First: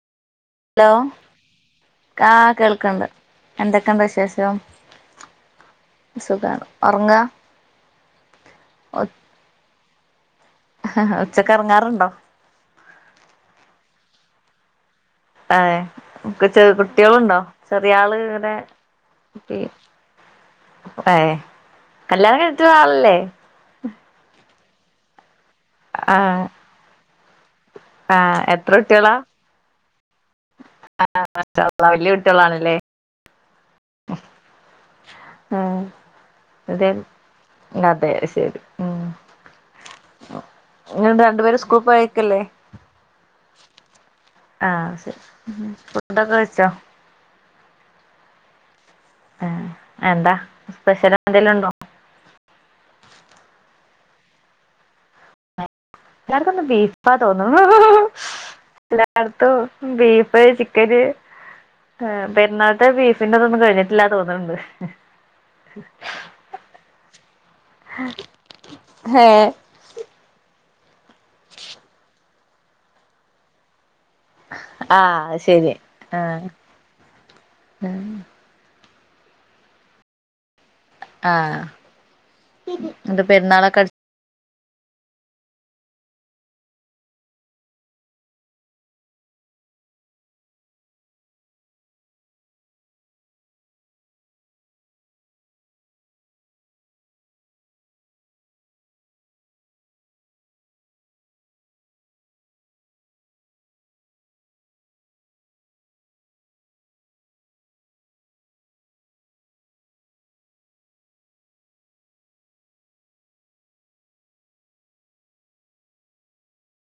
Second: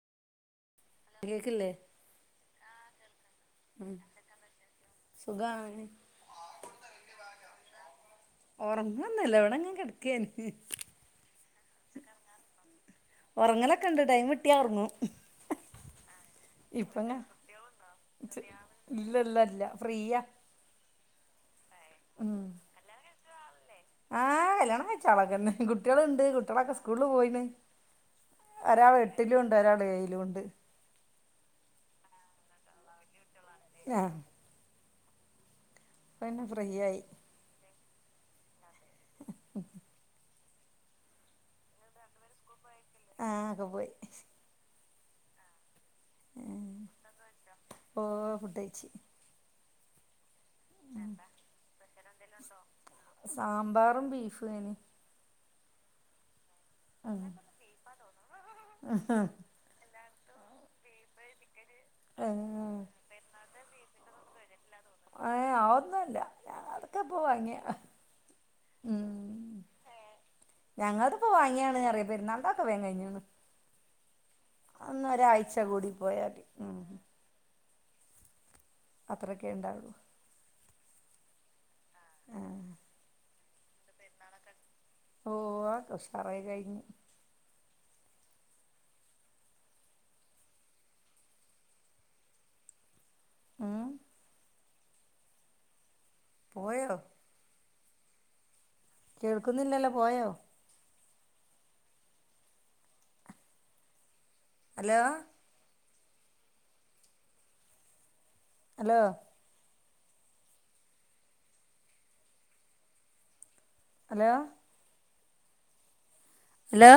law കേക്കില്ലേ ആ കേൾക്കണ്ട് എന്തൊക്കെയണ്ട് വിശേഷം സുഖാണ് സുഖാണോ ഒറങ്ങാ ഉറങ്ങുവോന്നുവല്ല ഇവിടെങ്ങെ കെട ഉച്ചക്ക് ഒറങ്ങാറുണ്ടോ ടൈംമുകിട്ടിയ ഒറങ്ങും ആ ചെറു കുട്ടികളുണ്ടോ ചെറിയാള് ഇവിടെ ഇല്ലല്ല ഇല്ല ഇല്ല [unintelligible] ഫ്രീയാ ഏഹ് കല്യാണം കഴിച്ചയാളല്ലേ ആഹ് കല്യാണം കഴിച്ചാളൊക്കന്നെ കുട്ടികളുണ്ട് ആഹ് കുട്ടികളൊക്കെ സ്കൂളില് പോയിന് ആഹ് എത്ര കുട്ടികളാ ണ്ട് ആഹ് വല്ല്യ കുട്ടികളാണല്ലേ ആഹ് ഉ പിന്നെ അതെ ശരി ശരി ഉം ഇ രണ്ടു പേര് സ്കൂൾ പോയക്കല്ലേ ആഹ് അവര് പോയി ആഹ് ഫുഡൊക്കെ കഴിച്ചോ ഓ ഫുഡ് കഴിച്ചു എന്താ സ്പെഷ്യല് എന്തേലും ഉണ്ടോ സാമ്പാറും ബീഫും എനി ആ ബീഫാ തൊന്നുന്നു എല്ലാട്ത്തും ബീഫ് ഇപ്പ ചിക്കന് ഏഹ് പെരുന്നാളത്തെ ബീഫിന്റെതൊന്നും കഴിഞ്ഞിട്ടില്ല തോന്നുന്നുുണ്ട് ഏ ആന്നുംല്ല ഞൻ അതൊക്കെ പോവാങ്ങിയ ഹേ ഞങ്ങളത് ഇപ്പോ വാങ്ങിയാാണ് അറിയ പെരുന്നാള്ൻ്റെക്കെ കഴിഞ്ഞണ് അന്ന് ആഹ് ഒരാഴ്ച ശരി കൂടി പോയല് ഉ ഉഹ അത്രക്കെ ഉണ്ടുള്ളു ആഹ ഇത് പെരുന്നാളൊക്കെ അ ഓ അത സാറേ കഴിഞ്ഞു ആഏ പോയോ കേൾക്കുന്നില്ലല്ലോ പോയോ ഹലോ ഹലോ ഹലോ അല്ല